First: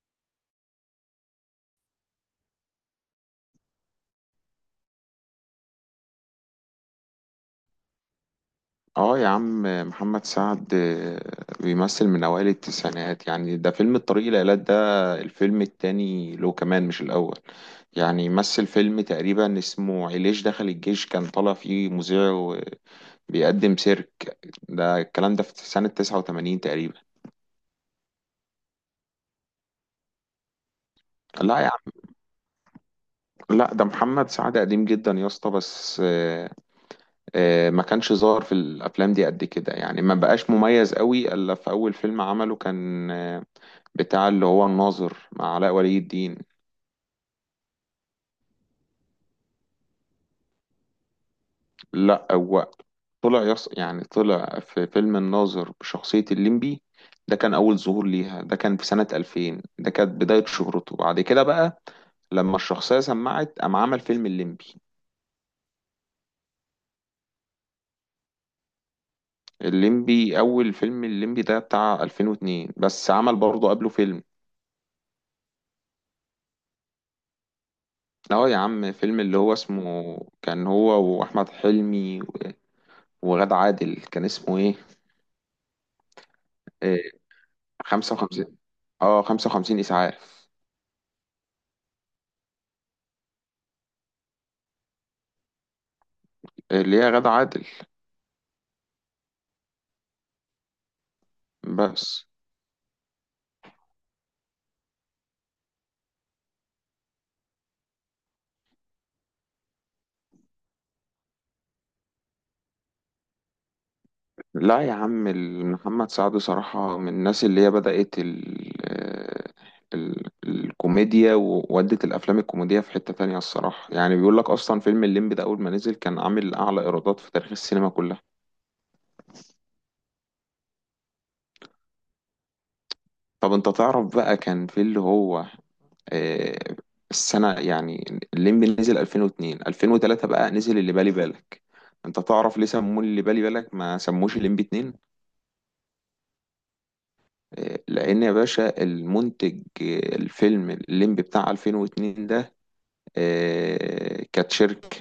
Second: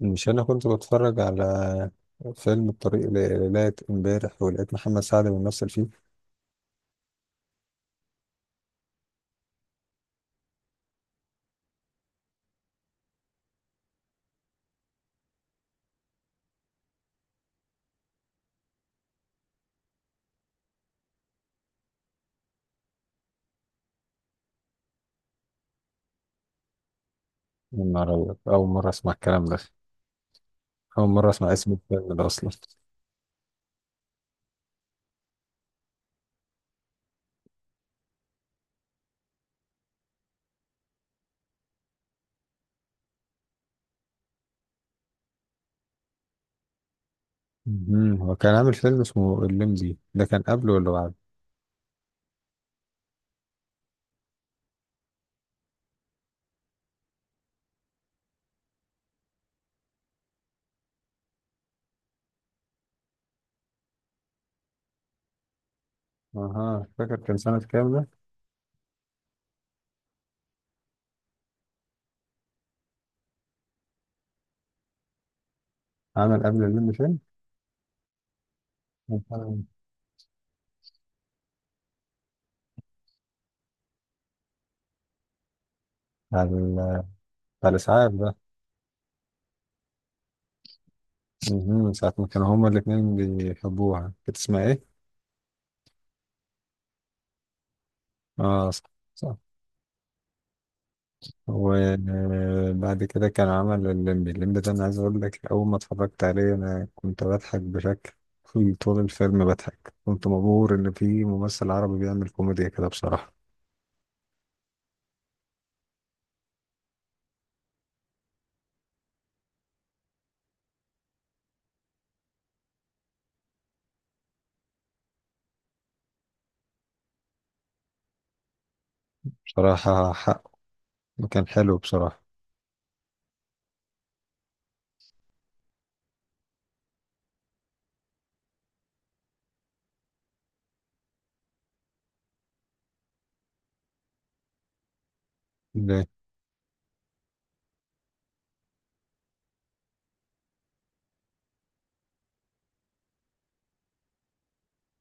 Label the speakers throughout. Speaker 1: مش انا كنت بتفرج على فيلم الطريق لغاية امبارح ولقيت محمد سعد بيمثل فيه.
Speaker 2: اه يا عم. محمد سعد بيمثل من اوائل التسعينات، يعني ده فيلم الطريق الى ايلات، ده الفيلم التاني له كمان، مش الاول. يعني مثل فيلم تقريبا اسمه علاج، دخل الجيش كان طالع فيه مذيع وبيقدم سيرك. ده الكلام ده في سنة 89 تقريبا.
Speaker 1: من مرة اول مرة اسمع الكلام ده. اول مرة اسمع
Speaker 2: لا يا
Speaker 1: اسم
Speaker 2: عم.
Speaker 1: الفيلم ده اصلا.
Speaker 2: لا، ده محمد سعد قديم جدا يا اسطى، بس ما كانش ظاهر في الافلام دي قد كده، يعني ما بقاش مميز قوي الا في اول فيلم عمله، كان بتاع اللي هو الناظر مع علاء ولي الدين.
Speaker 1: مهم. هو كان عامل فيلم اسمه الليمبي، ده كان قبله ولا بعد؟
Speaker 2: لا هو طلع يعني طلع في فيلم الناظر بشخصية الليمبي. ده كان أول ظهور ليها، ده كان في سنة 2000، ده كانت بداية شهرته بعد كده، بقى لما الشخصية سمعت قام عمل فيلم الليمبي.
Speaker 1: اها، فاكر كان سنة كام ده؟
Speaker 2: الليمبي، أول فيلم الليمبي ده بتاع 2002، بس عمل برضه قبله فيلم.
Speaker 1: عمل قبل الليمبي فيلم؟
Speaker 2: اه يا عم،
Speaker 1: كان
Speaker 2: فيلم اللي هو
Speaker 1: سنة-
Speaker 2: اسمه كان هو وأحمد حلمي وغادة عادل، كان اسمه ايه؟
Speaker 1: بتاع ال-
Speaker 2: إيه
Speaker 1: بتاع الاسعاف ده.
Speaker 2: 55، اه 55 إسعاف.
Speaker 1: مهم. من ساعة ما كانوا هما الاتنين بيحبوها، كانت اسمها ايه؟
Speaker 2: اللي هي غادة عادل،
Speaker 1: اه صح. صح.
Speaker 2: بس.
Speaker 1: وبعد كده كان عمل الليمبي. الليمبي ده انا عايز اقول لك، اول ما اتفرجت عليه انا كنت بضحك بشكل طول الفيلم بضحك. كنت مبهور ان في ممثل عربي بيعمل كوميديا كده بصراحة.
Speaker 2: لا يا عم، محمد سعد صراحة من الناس اللي هي بدأت ال ال الكوميديا، وودت الأفلام الكوميدية في حتة تانية الصراحة. يعني بيقول لك أصلا فيلم الليمبي ده أول ما نزل كان عامل أعلى إيرادات في تاريخ السينما كلها.
Speaker 1: بصراحة حقه، كان حلو بصراحة.
Speaker 2: طب أنت تعرف بقى كان في اللي هو آه، السنة، يعني الليمبي نزل 2002، 2003 بقى نزل اللي بالي بالك. أنت تعرف ليه سموه اللي بالي بالك، ما سموش الليمبي 2؟
Speaker 1: ليه؟
Speaker 2: لان يا باشا المنتج الفيلم الليمبي بتاع 2002 ده كانت شركة،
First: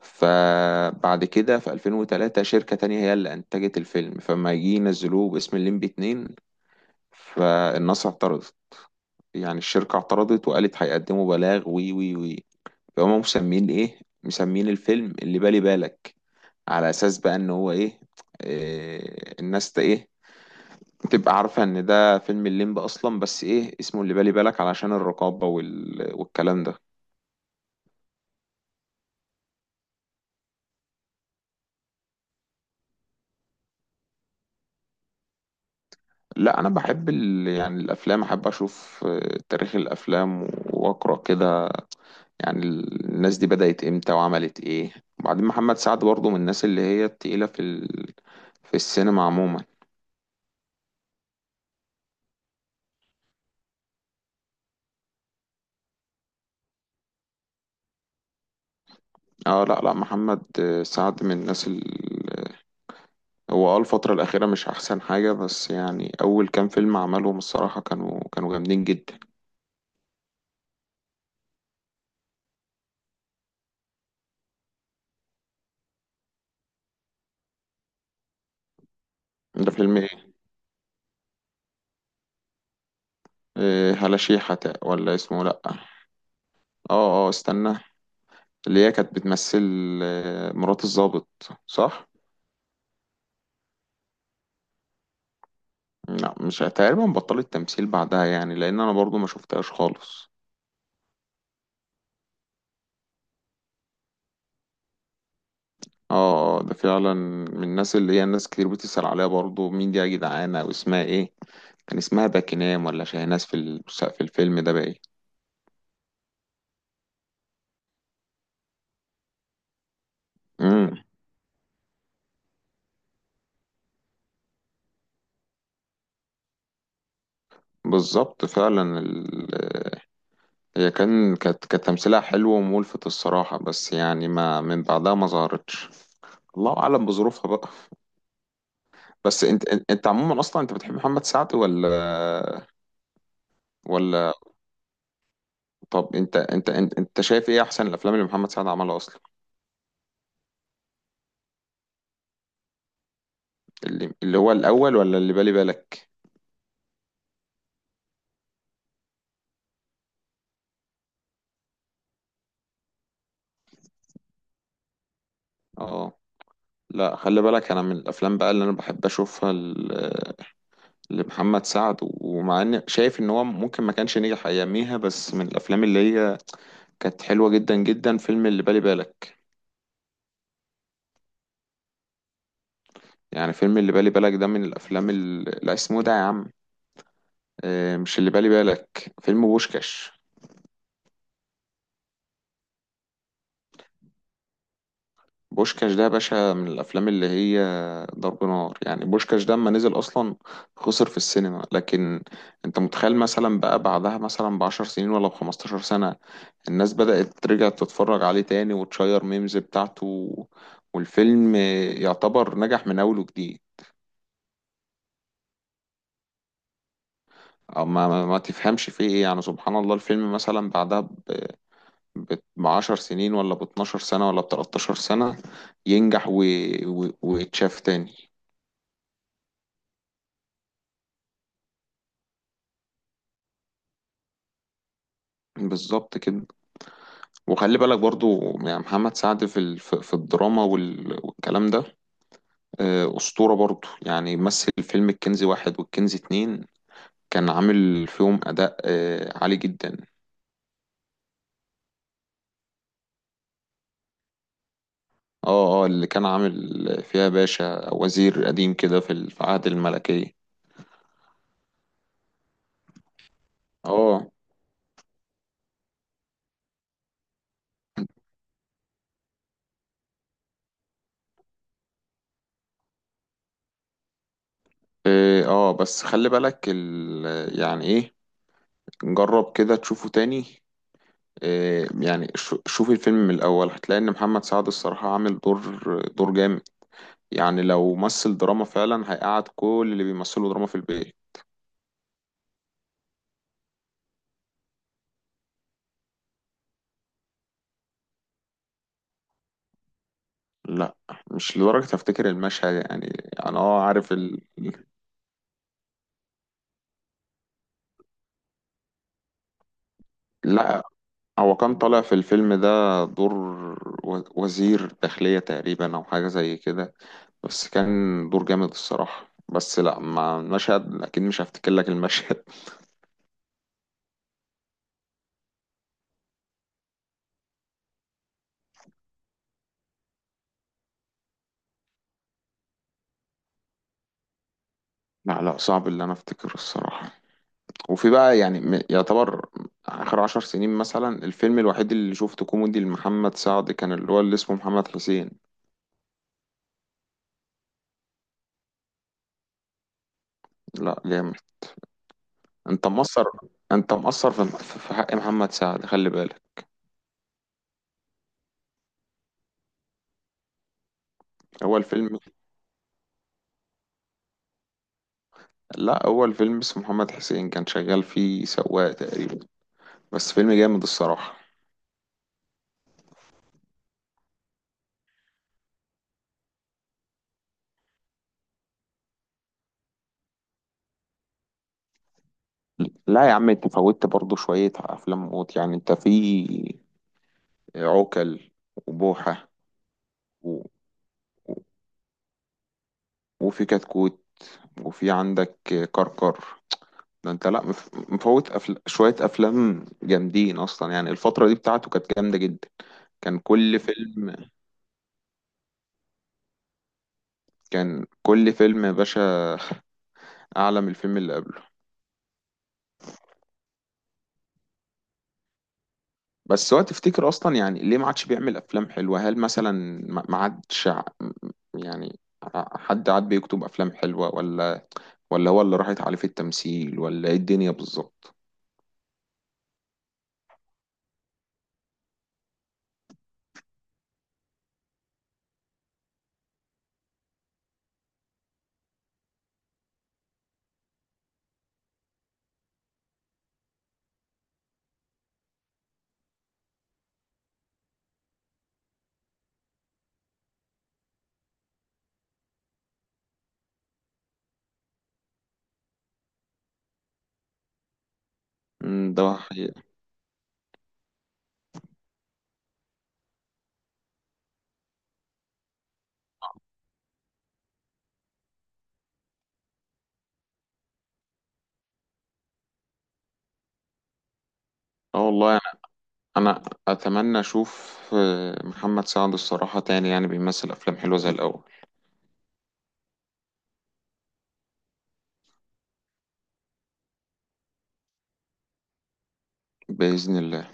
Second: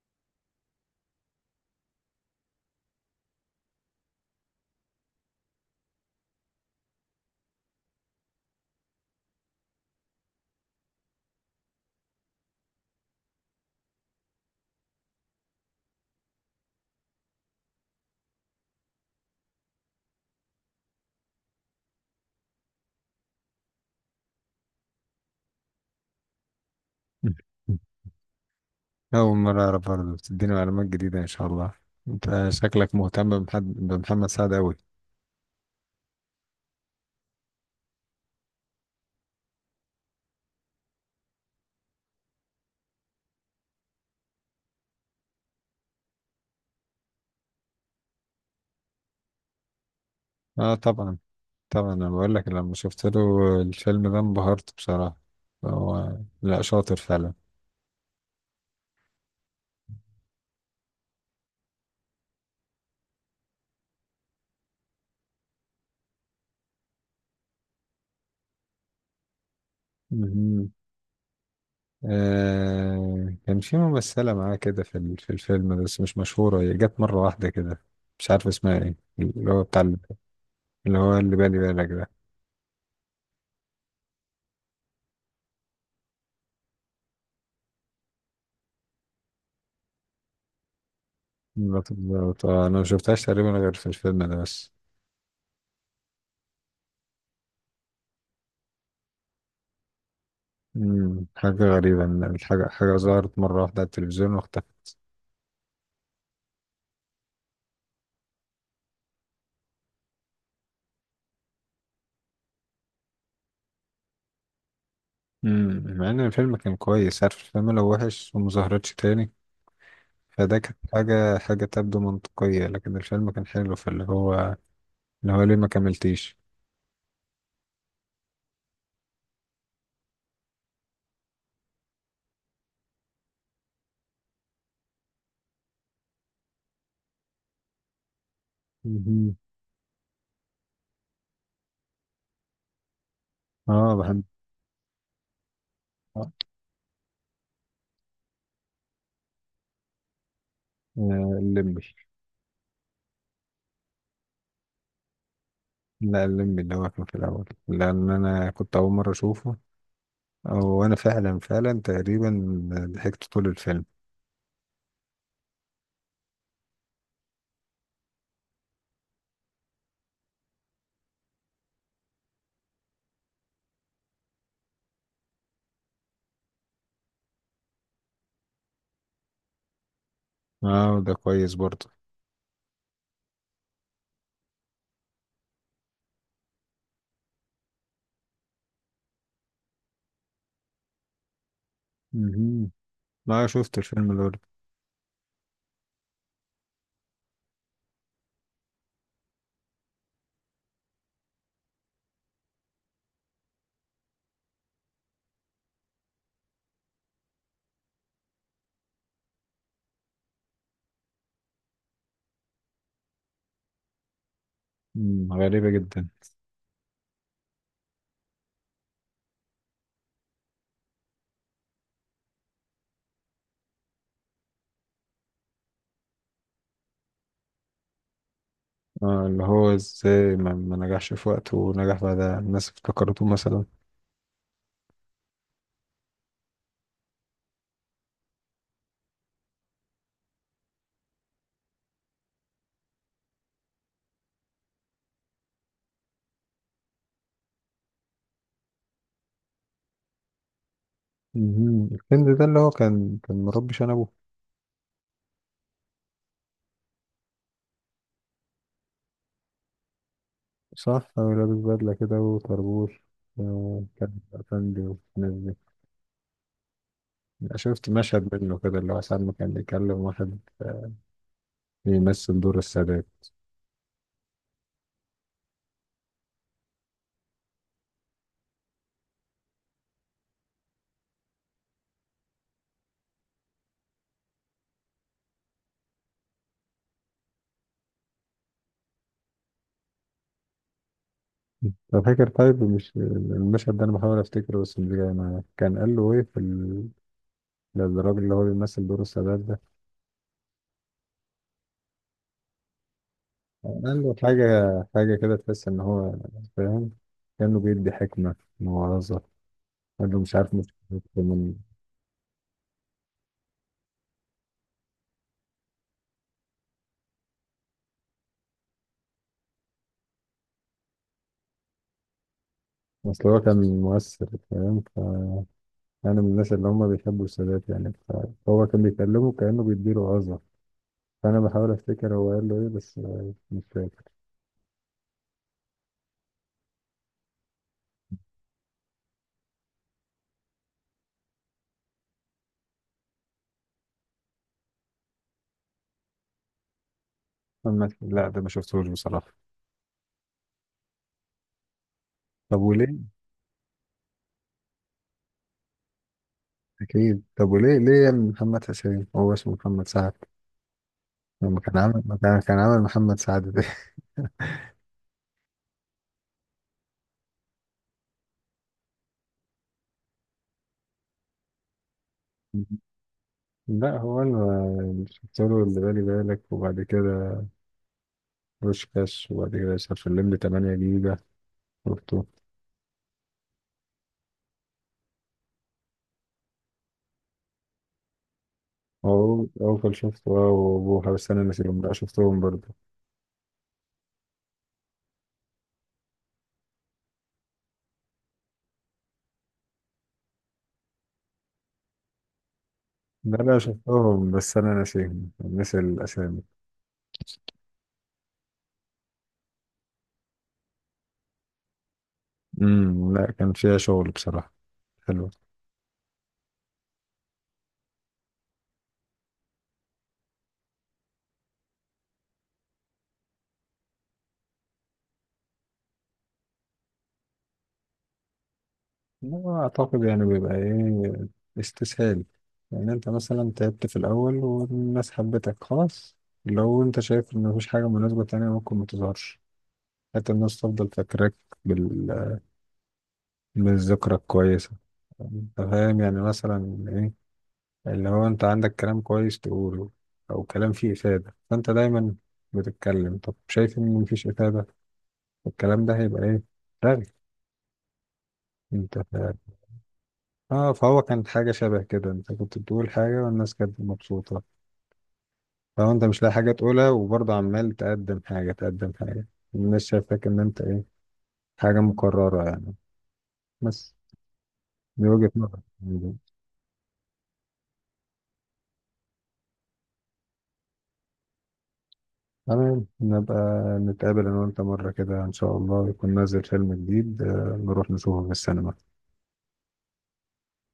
Speaker 2: فبعد كده في 2003 شركة تانية هي اللي انتجت الفيلم، فما يجي ينزلوه باسم الليمبي 2، فالناس اعترضت. يعني الشركة اعترضت وقالت هيقدموا بلاغ وي وي وي. فهم مسمين ايه؟ مسمين الفيلم اللي بالي بالك، على اساس بقى ان هو ايه، الناس ايه تبقى عارفة ان ده فيلم الليمب اصلا، بس ايه اسمه اللي بالي بالك علشان الرقابة والكلام ده.
Speaker 1: اول مرة اعرف برضه. بتديني معلومات جديدة ان شاء الله. انت شكلك مهتم بمحمد سعد اوي.
Speaker 2: لا انا بحب يعني الافلام، احب اشوف تاريخ الافلام واقرا كده، يعني الناس دي بدأت امتى وعملت ايه. وبعدين محمد سعد برضه من الناس اللي هي التقيلة في في السينما عموما.
Speaker 1: اه طبعا طبعا انا بقول لك لما شفت له الفيلم ده انبهرت بصراحة هو لا شاطر فعلا
Speaker 2: اه، لا لا، محمد سعد من الناس هو الفترة الأخيرة مش أحسن حاجة، بس يعني أول كام فيلم عملهم الصراحة كانوا جامدين جدا.
Speaker 1: آه كان في ممثلة معاه كده في ال- في الفيلم بس مش مشهورة هي جت مرة واحدة كده مش عارف اسمها ايه اللي هو
Speaker 2: ده
Speaker 1: بتاع ال-
Speaker 2: فيلم
Speaker 1: اللي هو اللي بالي بالك ده
Speaker 2: إيه؟ هلاشيحة ولا اسمه لأ اه. اه استنى، اللي هي كانت بتمثل مرات الضابط،
Speaker 1: بط-
Speaker 2: صح؟
Speaker 1: بط- انا ما شفتهاش تقريبا غير في الفيلم ده بس
Speaker 2: لا، مش تقريبا، بطلت تمثيل بعدها، يعني لأن أنا برضو ما شفتهاش خالص.
Speaker 1: مم. حاجة غريبة ان الحاجة حاجة ظهرت مرة واحدة على التلفزيون واختفت
Speaker 2: اه اه، ده فعلا من الناس اللي هي الناس كتير بتسأل عليها برضو، مين دي يا جدعانة، أو اسمها ايه. كان اسمها باكينام ولا شاهناز في في الفيلم ده، باين.
Speaker 1: مم. مع ان الفيلم كان كويس عارف الفيلم لو وحش وما ظهرتش تاني فده كانت
Speaker 2: امم
Speaker 1: حاجة حاجة تبدو منطقية لكن الفيلم كان حلو فاللي هو اللي هو ليه ما كملتيش
Speaker 2: بالظبط، فعلا هي كانت تمثيلها حلو وملفت الصراحة، بس يعني ما من بعدها ما ظهرتش. الله اعلم بظروفها بقى.
Speaker 1: مهم.
Speaker 2: بس انت عموما اصلا، انت بتحب محمد سعد ولا؟
Speaker 1: اه بحب.
Speaker 2: ولا طب
Speaker 1: آه.
Speaker 2: انت شايف ايه احسن الافلام اللي محمد سعد عملها اصلا؟
Speaker 1: آه، الليمبي.
Speaker 2: اللي هو الاول ولا اللي بالي بالك؟
Speaker 1: لا الليمبي اللي هو كان في الأول، لأن أنا كنت أول مرة أشوفه. أو أنا فعلا، فعلا تقريبا ضحكت طول الفيلم.
Speaker 2: اه، لا خلي بالك، انا من الافلام بقى اللي انا بحب اشوفها لمحمد سعد، ومع ان شايف ان هو ممكن ما كانش نجح اياميها، بس من الافلام اللي هي كانت حلوه جدا جدا فيلم اللي بالي بالك.
Speaker 1: اه ده كويس برضه.
Speaker 2: يعني فيلم اللي بالي بالك ده من الافلام اللي، لا اسمه ده يا عم مش اللي بالي بالك، فيلم بوشكاش.
Speaker 1: مهم. ما شفت الفيلم ده برضه.
Speaker 2: بوشكاش ده يا باشا من الافلام اللي هي ضرب نار، يعني بوشكاش ده اما نزل اصلا خسر في السينما، لكن انت متخيل مثلا بقى بعدها مثلا ب10 سنين ولا ب15 سنة الناس بدأت ترجع تتفرج عليه تاني وتشير ميمز بتاعته، والفيلم يعتبر نجح من اول وجديد.
Speaker 1: مم، غريبة جدا.
Speaker 2: أو ما تفهمش فيه ايه، يعني سبحان الله، الفيلم مثلا بعدها ب10 سنين ولا ب12 سنة ولا ب13 سنة ينجح ويتشاف تاني.
Speaker 1: اه، اللي هو ازاي ما نجحش في وقته ونجح بعدها الناس افتكرته مثلا.
Speaker 2: بالظبط كده، وخلي بالك برضو يعني محمد سعد في في الدراما والكلام ده أسطورة برضو، يعني مثل فيلم الكنز واحد والكنز اتنين، كان عامل فيهم أداء عالي جدا.
Speaker 1: مهم. الفيلم ده اللي هو كان مربي شنبه.
Speaker 2: اه اه، اللي كان عامل فيها باشا وزير قديم كده في في عهد الملكية.
Speaker 1: صح، هو لابس بدلة كده وطربوش. آه، كان
Speaker 2: اه
Speaker 1: أفندي والناس دي. شفت مشهد منه كده، اللي هو ساعة ما كان بيكلم واحد بيمثل دور السادات.
Speaker 2: اه بس خلي بالك يعني ايه، جرب كده تشوفه تاني. يعني شوف الفيلم من الأول، هتلاقي إن محمد سعد الصراحة عامل دور جامد، يعني لو مثل دراما فعلا هيقعد كل اللي بيمثلوا دراما في البيت.
Speaker 1: أنا فاكر. طيب مش المشهد ده أنا بحاول أفتكره، بس مش جاي معايا كان قال له إيه في ال... للراجل اللي هو بيمثل دور السادات ده.
Speaker 2: لا، مش لدرجة افتكر المشهد يعني، انا
Speaker 1: قال
Speaker 2: عارف
Speaker 1: له حاجة، حاجة كده تحس إن هو فاهم، كأنه بيدي حكمة، موعظة. قال له مش عارف، مش
Speaker 2: لا،
Speaker 1: من.
Speaker 2: هو كان طالع في الفيلم ده دور وزير داخلية تقريبا او حاجة زي كده، بس كان دور جامد الصراحة، بس لا مع المشهد اكيد مش هفتكر لك المشهد.
Speaker 1: أصل هو كان مؤثر فاهم. فأنا من الناس اللي هم بيحبوا السادات يعني. فهو كان بيكلمه كأنه بيديله وعظة. فأنا بحاول أفتكر هو قال له إيه، بس مش فاكر.
Speaker 2: لا لا، صعب اللي انا افتكره الصراحة. وفي بقى يعني يعتبر اخر 10 سنين مثلا الفيلم الوحيد اللي شفته كوميدي لمحمد سعد، كان اللي هو اللي اسمه محمد حسين.
Speaker 1: محمد، لا ده ما شفتهوش بصراحة.
Speaker 2: لا، جامد.
Speaker 1: طب
Speaker 2: انت
Speaker 1: وليه؟
Speaker 2: مقصر، انت مقصر في حق محمد سعد، خلي بالك.
Speaker 1: أكيد. طب وليه ليه يا ابن محمد حسين هو اسمه محمد سعد لما كان
Speaker 2: هو
Speaker 1: عامل ما
Speaker 2: الفيلم،
Speaker 1: كان كان عامل محمد سعد ده.
Speaker 2: لا هو الفيلم اسمه محمد حسين، كان شغال فيه سواق تقريبا، بس فيلم جامد الصراحة.
Speaker 1: لا هو اللي شفت له اللي بالي بالك، وبعد كده بوشكاش، وبعد كده شاف اللمبي 8 جيجا شفته.
Speaker 2: لا يا عم، انت فوتت برضو شوية افلام موت، يعني انت في عوكل،
Speaker 1: أو
Speaker 2: وبوحة
Speaker 1: أول شفته أه
Speaker 2: و...
Speaker 1: وأبوها، بس أنا
Speaker 2: و-
Speaker 1: ناسيهم. لا شفتهم برضه.
Speaker 2: وفي كتكوت، وفي عندك كركر. ده انت لا مفوت شوية افلام جامدين اصلا، يعني الفترة دي بتاعته كانت جامدة جدا.
Speaker 1: لا
Speaker 2: كان
Speaker 1: لا
Speaker 2: كل
Speaker 1: شفتهم،
Speaker 2: فيلم
Speaker 1: بس أنا ناسيهم، ناسي الأسامي.
Speaker 2: كان كل فيلم يا باشا اعلى من الفيلم اللي قبله.
Speaker 1: امم، لا كان فيها شغل بصراحة حلو.
Speaker 2: بس هو تفتكر اصلا يعني ليه ما عادش بيعمل افلام حلوه؟ هل مثلا ما عادش يعني حد عاد بيكتب افلام حلوه، ولا هو اللي راحت عليه في التمثيل ولا ايه الدنيا بالظبط؟
Speaker 1: لا، أعتقد يعني بيبقى إيه، استسهال. يعني أنت مثلا تعبت في الأول والناس حبتك خلاص. لو أنت شايف إن مفيش حاجة مناسبة تانية ممكن متظهرش، حتى الناس تفضل فاكراك بال... بالذكرى الكويسة. أنت فاهم يعني مثلا إيه، اللي هو أنت عندك كلام كويس تقوله، أو كلام فيه إفادة، فأنت دايما بتتكلم. طب شايف إن مفيش إفادة، الكلام ده هيبقى إيه؟ رغي. أنت.
Speaker 2: مم، ده حقيقة.
Speaker 1: اه فهو كانت حاجة شبه كده، انت كنت بتقول حاجة والناس كانت مبسوطة. لو انت مش لاقي حاجة تقولها وبرضه عمال تقدم حاجة، الناس شايفاك ان انت ايه، حاجة مكررة يعني. بس دي
Speaker 2: اه
Speaker 1: وجهة
Speaker 2: والله
Speaker 1: نظر.
Speaker 2: يعني، انا اتمنى اشوف محمد سعد الصراحه تاني، يعني بيمثل افلام حلوه زي الاول،
Speaker 1: تمام، نبقى نتقابل انا وانت مرة كده ان شاء الله يكون نازل فيلم جديد نروح نشوفه في السينما.
Speaker 2: باذن الله.